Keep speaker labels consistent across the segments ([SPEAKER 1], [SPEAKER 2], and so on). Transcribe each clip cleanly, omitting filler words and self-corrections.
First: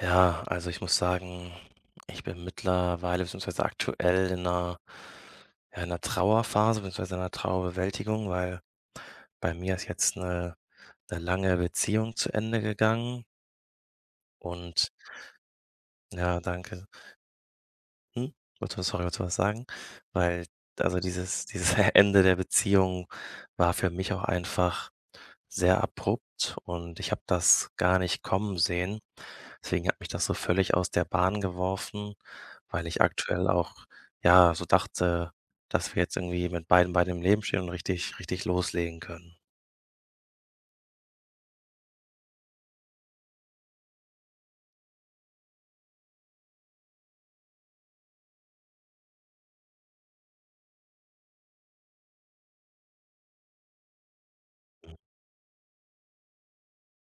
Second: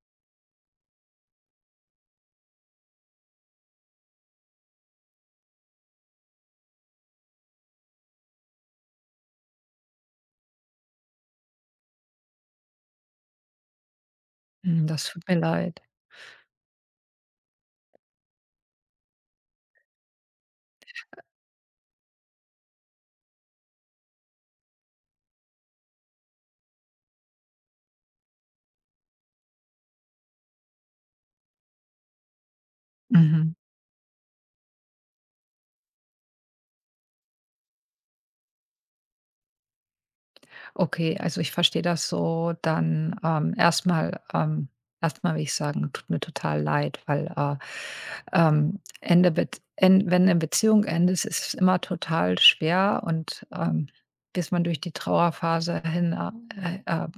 [SPEAKER 1] Ja, also ich muss sagen, ich bin mittlerweile beziehungsweise aktuell in einer ja, in 'ner Trauerphase beziehungsweise einer 'ner Trauerbewältigung, weil bei mir ist jetzt eine 'ne lange Beziehung zu Ende gegangen
[SPEAKER 2] Hm,
[SPEAKER 1] und
[SPEAKER 2] das tut mir leid.
[SPEAKER 1] ja, danke. Hm? Wolltest du sorry, wolltest du was sagen? Weil, also, dieses Ende der Beziehung war für mich auch einfach sehr abrupt und ich habe das gar nicht kommen sehen. Deswegen hat mich das so völlig aus der Bahn geworfen, weil ich aktuell
[SPEAKER 2] Mhm.
[SPEAKER 1] auch, ja, so dachte, dass wir jetzt irgendwie mit beiden Beinen im Leben stehen und richtig richtig loslegen können.
[SPEAKER 2] Okay, also ich verstehe das so. Dann, erst will ich sagen, tut mir total leid, weil, Ende Bet en wenn eine Beziehung endet, ist es immer total schwer und, bis man durch die Trauerphase hin, äh, äh, äh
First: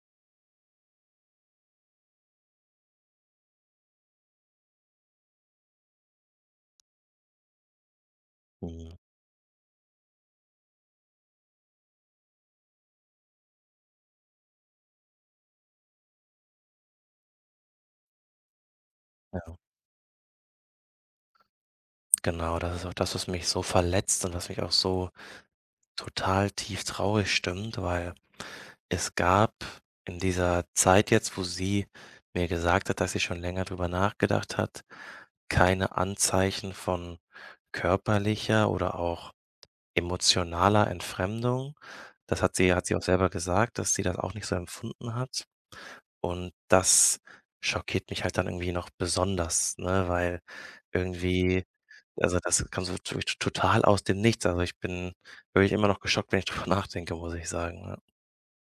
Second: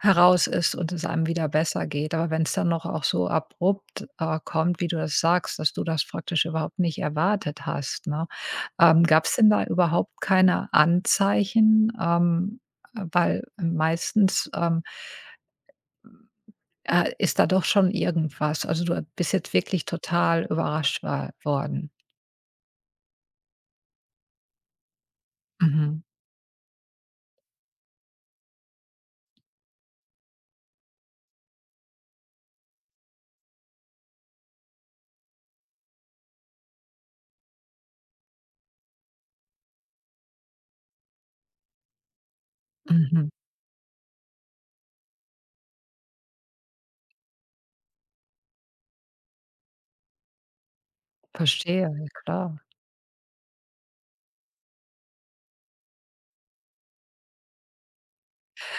[SPEAKER 2] heraus ist und es einem wieder besser geht. Aber wenn es dann noch auch so abrupt, kommt, wie du das sagst, dass du das praktisch überhaupt nicht erwartet hast, ne?
[SPEAKER 1] Mhm.
[SPEAKER 2] Gab's denn da überhaupt keine Anzeichen? Weil meistens, ist da doch schon irgendwas. Also, du bist jetzt wirklich total überrascht wa worden.
[SPEAKER 1] Genau, das ist auch das, was mich so verletzt und was mich auch so
[SPEAKER 2] Mhm,
[SPEAKER 1] total tief traurig stimmt, weil es gab in dieser Zeit jetzt, wo sie mir gesagt hat, dass sie schon länger drüber nachgedacht hat, keine Anzeichen von körperlicher oder auch emotionaler Entfremdung. Das hat sie auch
[SPEAKER 2] mhm.
[SPEAKER 1] selber gesagt, dass sie das auch nicht so empfunden hat. Und das schockiert mich halt dann irgendwie noch besonders, ne, weil irgendwie,
[SPEAKER 2] Verstehe, ja
[SPEAKER 1] also,
[SPEAKER 2] klar.
[SPEAKER 1] das kam so wirklich total aus dem Nichts. Also, ich bin wirklich immer noch geschockt, wenn ich drüber nachdenke, muss ich sagen, ja.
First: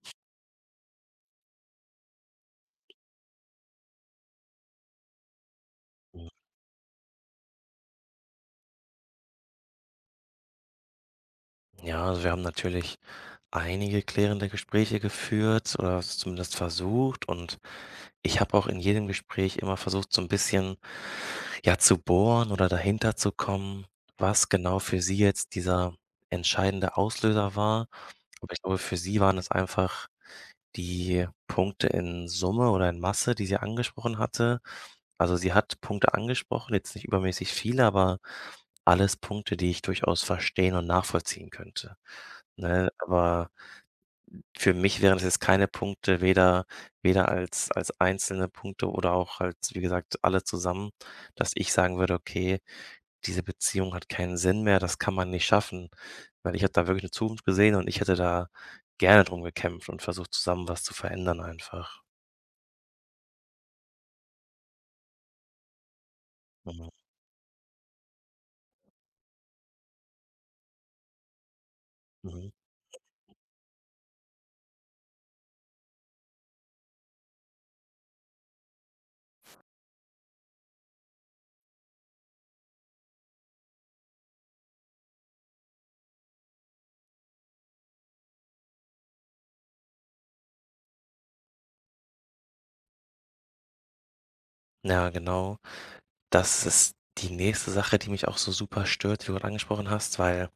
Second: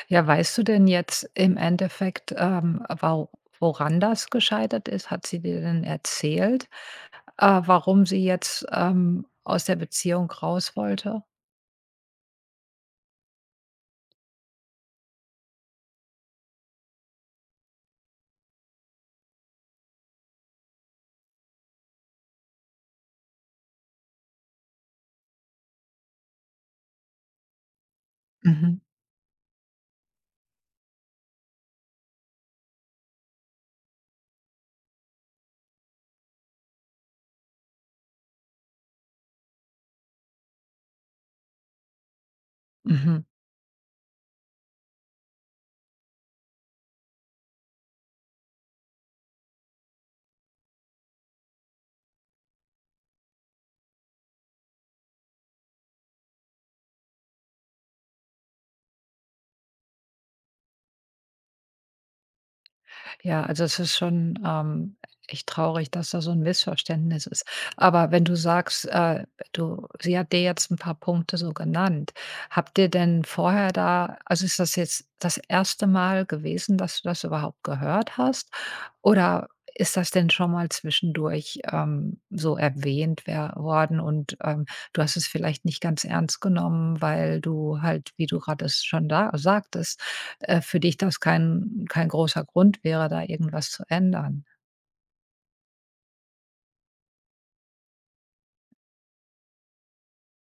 [SPEAKER 2] Ja, weißt du denn jetzt im Endeffekt, wau woran das gescheitert ist? Hat sie dir denn
[SPEAKER 1] Hm,
[SPEAKER 2] erzählt, warum sie jetzt, aus der Beziehung raus wollte?
[SPEAKER 1] ja, also, wir haben natürlich einige klärende Gespräche geführt oder es zumindest versucht und ich habe auch in jedem Gespräch immer versucht, so ein bisschen, ja, zu bohren oder dahinter zu kommen, was genau für sie jetzt dieser entscheidende Auslöser war. Aber ich glaube,
[SPEAKER 2] Mhm,
[SPEAKER 1] für sie waren es einfach die Punkte in Summe oder in Masse, die sie angesprochen hatte. Also, sie hat Punkte angesprochen, jetzt nicht übermäßig viele, aber alles Punkte, die ich durchaus verstehen und nachvollziehen könnte, ne?
[SPEAKER 2] mhm.
[SPEAKER 1] Aber für mich wären das jetzt keine Punkte, weder als einzelne Punkte oder auch als, wie gesagt, alle zusammen, dass ich sagen würde: „Okay, diese Beziehung hat keinen Sinn mehr, das kann man nicht schaffen.“ Weil ich habe da wirklich eine Zukunft gesehen und ich hätte da gerne drum gekämpft und versucht, zusammen was zu verändern einfach.
[SPEAKER 2] Ja, also es ist schon, echt traurig, dass da so ein
[SPEAKER 1] Mhm,
[SPEAKER 2] Missverständnis ist. Aber wenn du sagst, du sie hat dir jetzt ein paar Punkte so genannt.
[SPEAKER 1] mhm.
[SPEAKER 2] Habt ihr denn vorher da, also ist das jetzt das erste Mal gewesen, dass du das überhaupt gehört hast? Oder ist das denn schon mal zwischendurch, so erwähnt wer worden und, du hast es vielleicht nicht ganz ernst genommen, weil du halt, wie du gerade es schon da sagtest, für dich das kein großer Grund wäre, da irgendwas zu ändern.
[SPEAKER 1] Ja, genau. Das ist die nächste Sache, die mich auch so super stört, wie du gerade angesprochen hast, weil,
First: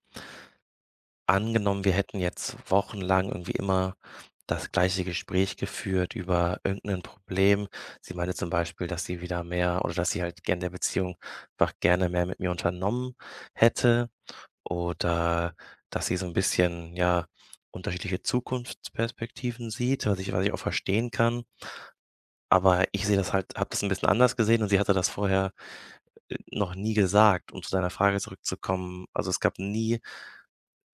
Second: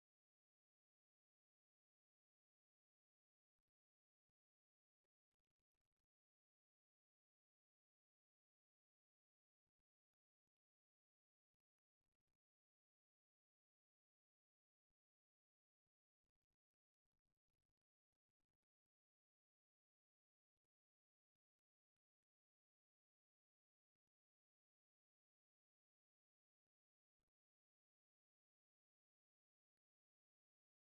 [SPEAKER 1] angenommen, wir hätten jetzt wochenlang irgendwie immer das gleiche Gespräch geführt über irgendein Problem. Sie meinte zum Beispiel, dass sie wieder mehr oder dass sie halt gerne der Beziehung einfach gerne mehr mit mir unternommen hätte oder dass sie so ein bisschen, ja, unterschiedliche Zukunftsperspektiven sieht, was ich auch verstehen kann. Aber ich sehe das halt, habe das ein bisschen anders gesehen und sie hatte das vorher noch nie gesagt, um zu deiner Frage zurückzukommen. Also, es gab nie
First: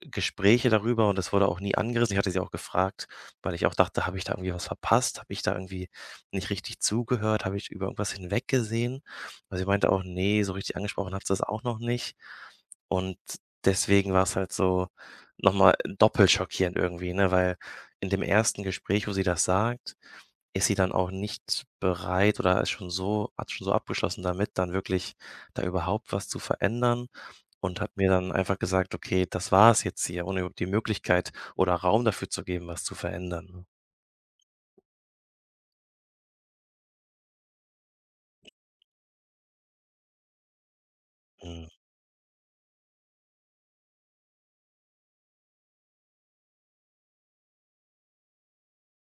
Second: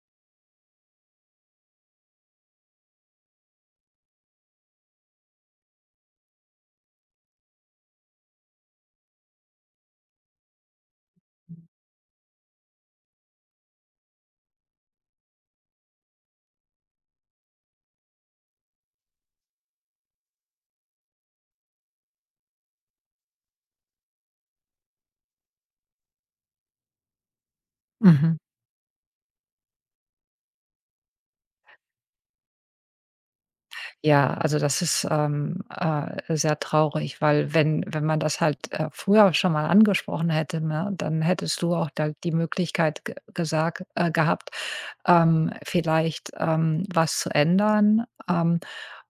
[SPEAKER 1] Gespräche darüber und es wurde auch nie angerissen. Ich hatte sie auch gefragt, weil ich auch dachte, habe ich da irgendwie was verpasst? Habe ich da irgendwie nicht richtig zugehört? Habe ich über irgendwas hinweggesehen? Aber sie meinte auch, nee, so richtig angesprochen hat sie das auch noch nicht. Und deswegen war es halt so nochmal doppelt schockierend irgendwie, ne, weil in dem ersten Gespräch, wo sie das sagt, ist sie dann auch nicht bereit oder ist schon so, hat schon so abgeschlossen damit, dann wirklich da überhaupt was zu verändern und hat mir dann
[SPEAKER 2] Mhm.
[SPEAKER 1] einfach gesagt: „Okay, das war es jetzt hier“, ohne überhaupt die Möglichkeit oder Raum dafür zu geben, was zu verändern, ne?
[SPEAKER 2] Ja, also das ist, sehr traurig, weil wenn man das halt, früher schon mal angesprochen hätte, ne, dann hättest
[SPEAKER 1] Mhm.
[SPEAKER 2] du auch da die Möglichkeit ge gesagt gehabt, vielleicht, was zu ändern.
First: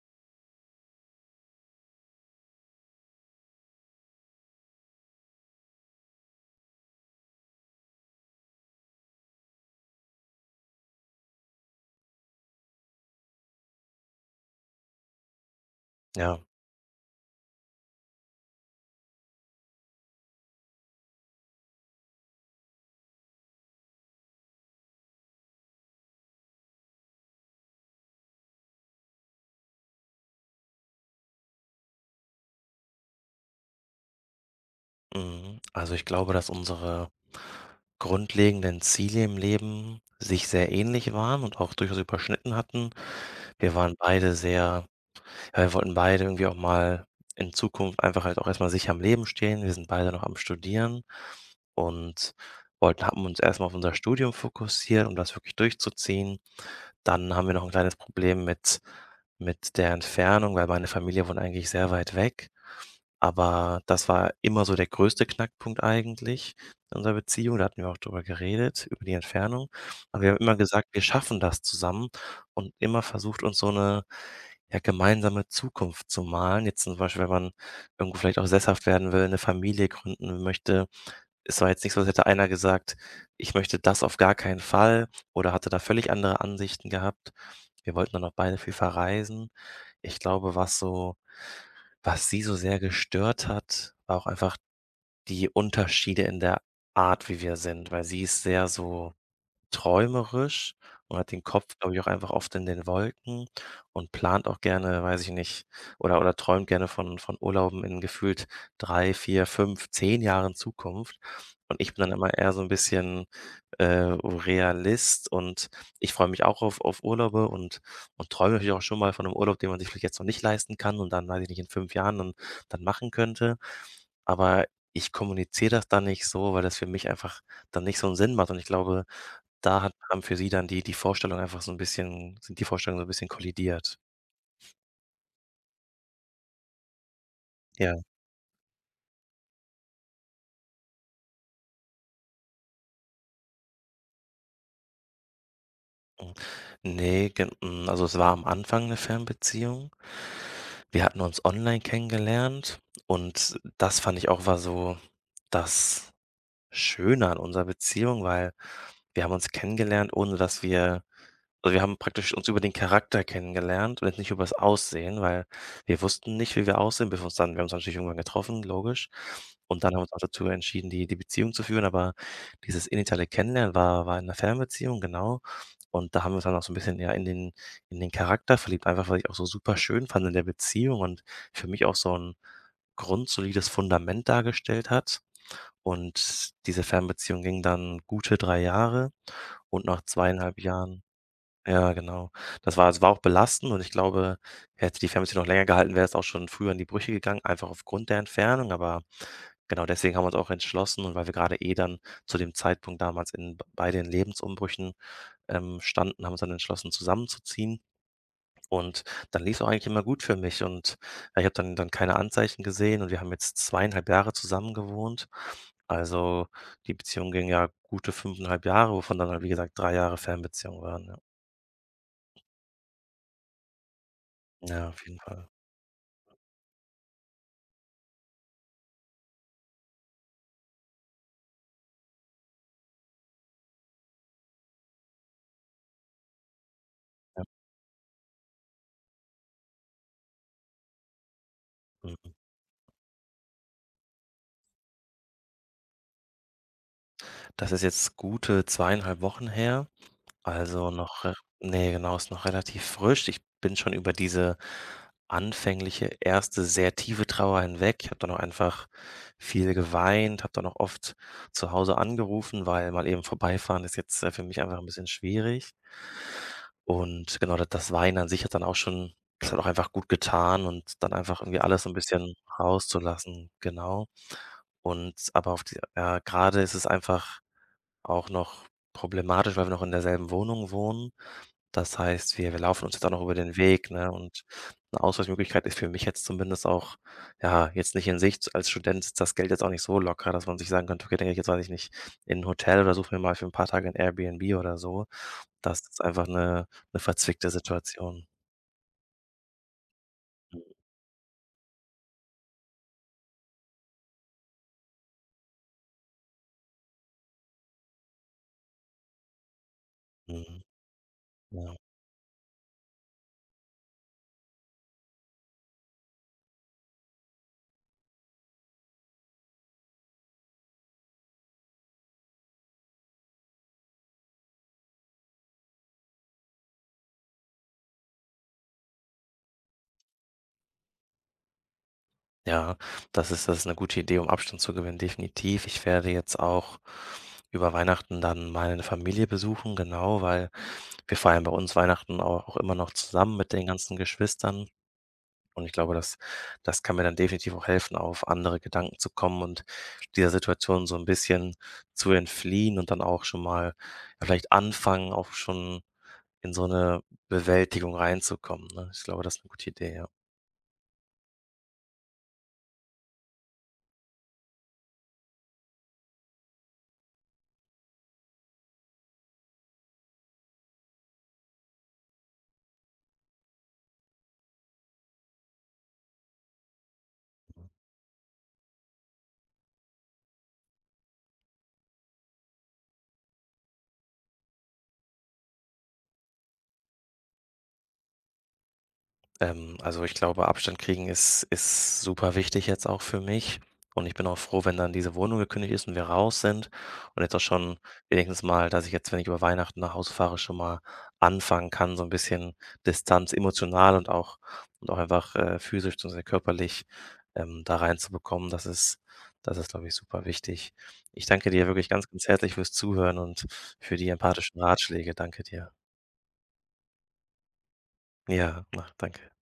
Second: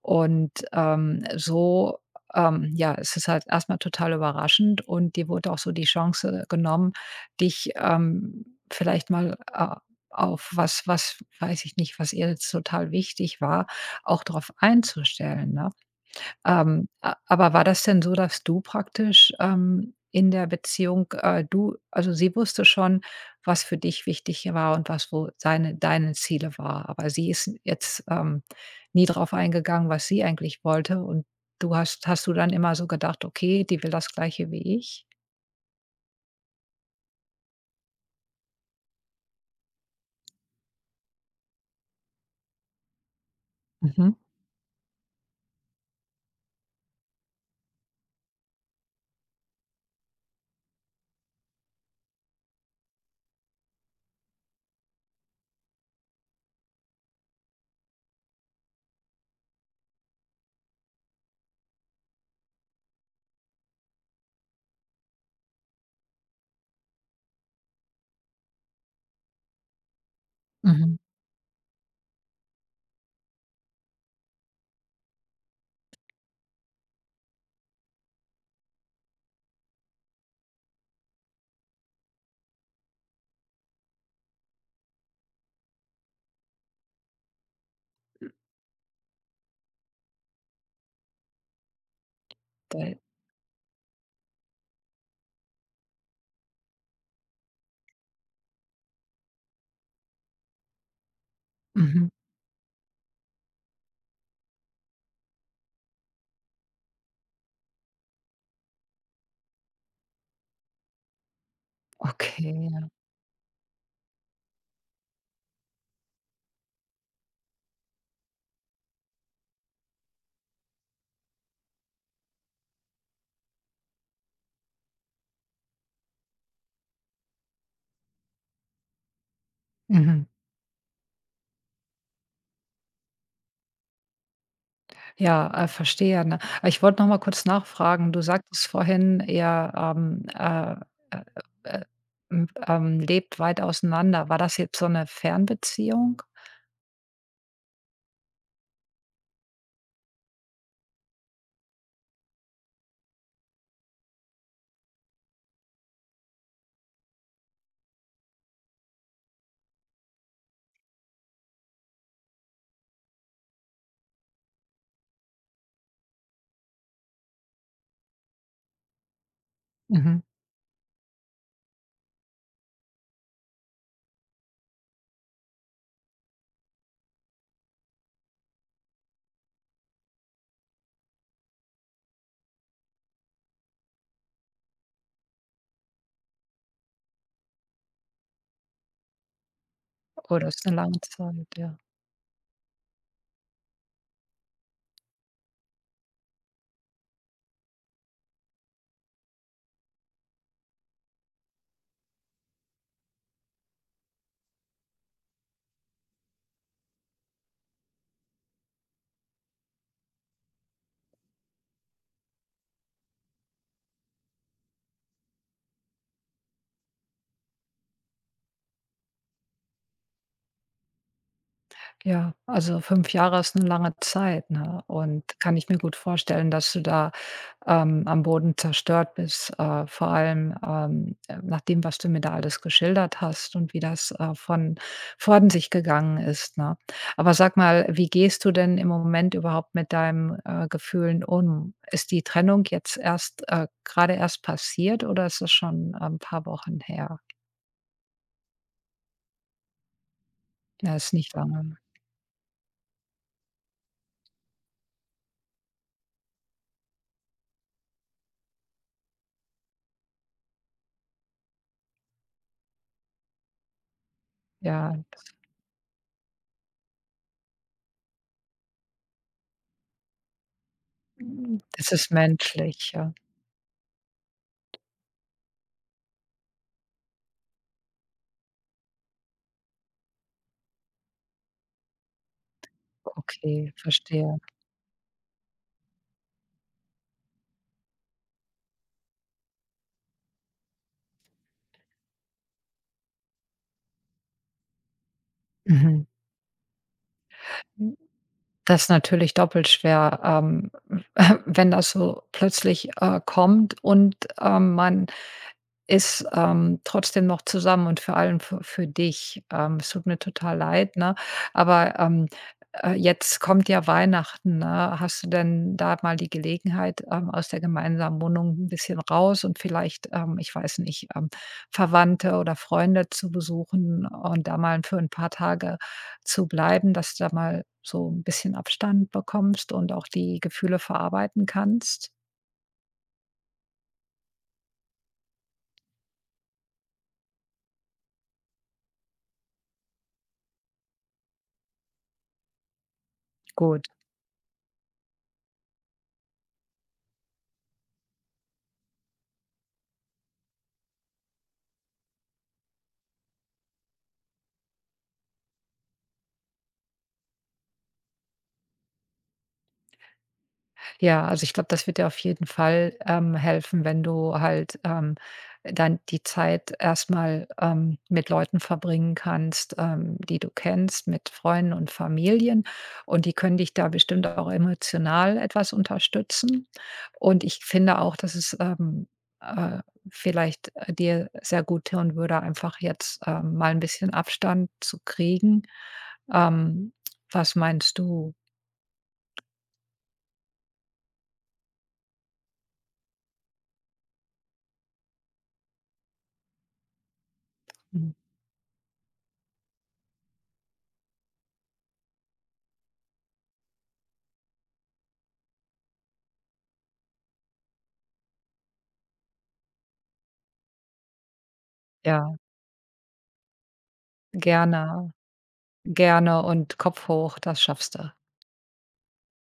[SPEAKER 2] Und, so, ja, es ist halt erstmal total überraschend und dir wurde auch so die Chance genommen, dich, vielleicht mal, auf, was weiß ich nicht, was ihr jetzt total wichtig war, auch darauf einzustellen, ne?
[SPEAKER 1] Ja,
[SPEAKER 2] A aber war das denn so, dass du praktisch, in der Beziehung, du also sie wusste schon, was für dich wichtig war und was wo seine deine Ziele war, aber sie ist jetzt, nie drauf eingegangen, was sie eigentlich wollte und du hast hast du dann immer so gedacht: „Okay, die will das Gleiche wie ich?"
[SPEAKER 1] mhm. Also, ich glaube, dass unsere grundlegenden Ziele im Leben sich sehr ähnlich waren und auch durchaus überschnitten hatten. Wir waren
[SPEAKER 2] Mhm.
[SPEAKER 1] beide sehr, ja, wir wollten beide irgendwie auch mal in Zukunft einfach halt auch erstmal sicher am Leben stehen. Wir sind beide noch am Studieren und wollten haben uns erstmal auf unser Studium fokussiert, um das wirklich durchzuziehen. Dann haben wir noch ein kleines Problem mit der Entfernung, weil meine Familie wohnt eigentlich sehr weit weg, aber das war immer so der größte Knackpunkt eigentlich in unserer Beziehung. Da hatten wir auch drüber geredet, über die Entfernung. Aber wir haben immer gesagt,
[SPEAKER 2] Mhm.
[SPEAKER 1] wir schaffen das zusammen und immer versucht, uns so eine, ja, gemeinsame Zukunft zu malen. Jetzt zum Beispiel, wenn man irgendwo vielleicht auch sesshaft werden will, eine Familie gründen möchte, es war jetzt nicht so, als hätte einer gesagt: „Ich möchte das auf gar keinen Fall“, oder hatte da völlig andere Ansichten gehabt. Wir wollten dann auch beide viel verreisen. Ich glaube, was sie so
[SPEAKER 2] Da
[SPEAKER 1] sehr gestört hat, war auch einfach die Unterschiede in der Art, wie wir sind, weil sie ist sehr so träumerisch und hat den Kopf, glaube ich, auch
[SPEAKER 2] Mhm,
[SPEAKER 1] einfach oft in den Wolken und plant auch gerne, weiß ich nicht, oder träumt gerne von Urlauben in gefühlt 3, 4, 5, 10 Jahren Zukunft. Und ich bin dann immer eher so ein
[SPEAKER 2] okay, ja.
[SPEAKER 1] bisschen, Realist und ich freue mich auch auf Urlaube und träume natürlich auch schon mal von einem Urlaub, den man sich vielleicht jetzt noch nicht leisten kann und dann, weiß ich nicht, in 5 Jahren dann machen könnte. Aber ich kommuniziere das dann nicht so, weil das für mich einfach dann nicht so einen Sinn macht und ich glaube, da hat haben
[SPEAKER 2] Mhm.
[SPEAKER 1] für sie dann die Vorstellung einfach so 'n bisschen sind die Vorstellungen so 'n bisschen kollidiert.
[SPEAKER 2] Ja, verstehe, ne? Aber ich wollte noch mal kurz
[SPEAKER 1] Ja,
[SPEAKER 2] nachfragen. Du sagtest vorhin, ihr, äh, äh, lebt weit auseinander. War das jetzt so eine Fernbeziehung?
[SPEAKER 1] mhm. Ne, also, es war am Anfang 'ne Fernbeziehung. Wir hatten uns online kennengelernt und das fand ich auch, war so das Schöne an unserer Beziehung, weil wir haben uns kennengelernt, ohne dass wir also, wir haben praktisch uns über den Charakter kennengelernt und jetzt nicht über das Aussehen, weil wir wussten nicht, wie wir aussehen, bis wir uns dann wir haben uns natürlich irgendwann getroffen, logisch. Und dann haben wir uns auch
[SPEAKER 2] Mhm.
[SPEAKER 1] dazu entschieden, die Beziehung zu führen, aber dieses initiale Kennenlernen war in 'ner Fernbeziehung, genau. Und da haben wir uns dann auch so ein bisschen, ja, in den Charakter verliebt, einfach weil ich auch so super schön fand in der Beziehung und für mich auch so ein grundsolides Fundament dargestellt hat. Und diese Fernbeziehung ging dann gute 3 Jahre und nach
[SPEAKER 2] Oder,
[SPEAKER 1] zweieinhalb
[SPEAKER 2] ist eine lange
[SPEAKER 1] Jahren,
[SPEAKER 2] Zeit, ja.
[SPEAKER 1] ja, genau. Das war es war auch belastend und ich glaube, hätte die Fernbeziehung noch länger gehalten, wäre es auch schon früher in die Brüche gegangen, einfach aufgrund der Entfernung. Aber genau deswegen haben wir uns auch entschlossen und weil wir gerade eh dann zu dem Zeitpunkt damals in b bei den Lebensumbrüchen, standen, haben wir uns dann entschlossen, zusammenzuziehen. Und dann lief's auch eigentlich immer gut für mich und ja, ich habe dann keine Anzeichen gesehen und wir haben jetzt zweieinhalb Jahre zusammen gewohnt. Also, die Beziehung ging ja gute fünfeinhalb Jahre, wovon dann halt, wie gesagt, 3 Jahre Fernbeziehung waren, ja.
[SPEAKER 2] Ja, also 5 Jahre ist eine lange Zeit, ne?
[SPEAKER 1] Ja, auf jeden
[SPEAKER 2] Und
[SPEAKER 1] Fall.
[SPEAKER 2] kann ich mir gut vorstellen, dass du da, am Boden zerstört bist, vor allem, nach dem, was du mir da alles geschildert hast und wie das, von sich gegangen ist, ne? Aber
[SPEAKER 1] Ja.
[SPEAKER 2] sag mal, wie gehst du denn im Moment überhaupt mit deinen Gefühlen um? Ist die
[SPEAKER 1] Mhm.
[SPEAKER 2] Trennung jetzt erst, grade erst passiert oder ist es schon, ein paar Wochen her?
[SPEAKER 1] Das ist jetzt gute zweieinhalb Wochen her. Also
[SPEAKER 2] Ja, ist
[SPEAKER 1] noch
[SPEAKER 2] nicht
[SPEAKER 1] re
[SPEAKER 2] lange.
[SPEAKER 1] ne, genau, ist noch relativ frisch. Ich bin schon über diese anfängliche erste sehr tiefe Trauer hinweg. Ich habe dann auch einfach viel geweint, habe dann auch oft zu Hause angerufen, weil mal eben vorbeifahren ist jetzt, für mich einfach ein
[SPEAKER 2] Ja,
[SPEAKER 1] bisschen schwierig. Und genau, da das Weinen an sich hat dann auch schon das hat auch einfach gut getan und dann einfach irgendwie alles so
[SPEAKER 2] das
[SPEAKER 1] ein
[SPEAKER 2] ist
[SPEAKER 1] bisschen
[SPEAKER 2] menschlich, ja.
[SPEAKER 1] rauszulassen, genau. Und aber auf die ja, grade ist es einfach auch noch problematisch, weil wir noch in derselben Wohnung wohnen. Das heißt, wir laufen uns jetzt auch noch über den
[SPEAKER 2] Okay,
[SPEAKER 1] Weg, ne?
[SPEAKER 2] verstehe.
[SPEAKER 1] Und 'ne Ausweichmöglichkeit ist für mich jetzt zumindest auch, ja, jetzt nicht in Sicht. Als Student ist das Geld jetzt auch nicht so locker, dass man sich sagen könnte: „Okay, dann gehe ich jetzt, weiß ich nicht, in 'n Hotel oder suche mir mal für 'n paar Tage 'n Airbnb oder so.“ Das ist einfach 'ne verzwickte
[SPEAKER 2] Mhm.
[SPEAKER 1] Situation.
[SPEAKER 2] Das ist natürlich doppelt schwer,
[SPEAKER 1] Mhm,
[SPEAKER 2] wenn das so plötzlich, kommt und, man ist, trotzdem noch zusammen und vor allem für dich. Es tut mir total
[SPEAKER 1] mhm,
[SPEAKER 2] leid, ne?
[SPEAKER 1] ja.
[SPEAKER 2] Aber, jetzt kommt ja Weihnachten, ne? Hast du denn da mal die Gelegenheit, aus der gemeinsamen Wohnung ein bisschen raus und vielleicht, ich weiß nicht, Verwandte oder Freunde zu besuchen und da mal für ein paar Tage zu bleiben, dass du da mal so ein bisschen Abstand bekommst und auch die Gefühle verarbeiten kannst?
[SPEAKER 1] Ja, das ist 'ne gute Idee, um Abstand zu gewinnen, definitiv. Ich werde jetzt auch über Weihnachten dann meine Familie besuchen, genau, weil wir feiern bei uns Weihnachten au auch immer noch zusammen mit den
[SPEAKER 2] Gut.
[SPEAKER 1] ganzen Geschwistern. Und ich glaube, das kann mir dann definitiv auch helfen, auf andere Gedanken zu kommen und dieser Situation so ein bisschen zu entfliehen und dann auch schon mal, ja, vielleicht anfangen, auch schon in so eine Bewältigung reinzukommen, ne? Ich glaube, das ist eine gute Idee, ja.
[SPEAKER 2] Ja, also ich glaube, das wird dir auf jeden Fall, helfen, wenn du halt, dann die Zeit erstmal, mit Leuten verbringen kannst, die du kennst, mit Freunden und Familien. Und die können dich da bestimmt auch emotional etwas unterstützen. Und ich finde auch, dass es, äh, vielleicht, dir sehr gut tun würde, einfach jetzt, mal ein bisschen Abstand zu kriegen. Ähm, was meinst du?
[SPEAKER 1] Also, ich glaube, Abstand kriegen ist super wichtig jetzt auch für mich und ich bin auch froh, wenn dann diese Wohnung gekündigt ist und wir raus sind und jetzt auch schon
[SPEAKER 2] Hm,
[SPEAKER 1] wenigstens mal, dass ich jetzt, wenn ich über Weihnachten nach Hause fahre, schon mal anfangen kann, so ein bisschen Distanz emotional und auch einfach, physisch beziehungsweise körperlich, da reinzubekommen. Das ist, glaube ich, super wichtig. Ich danke dir wirklich ganz, ganz
[SPEAKER 2] ja,
[SPEAKER 1] herzlich fürs Zuhören und für die empathischen
[SPEAKER 2] gerne.
[SPEAKER 1] Ratschläge. Danke dir.
[SPEAKER 2] Gerne und Kopf hoch, das schaffst du.
[SPEAKER 1] Ja, na, danke.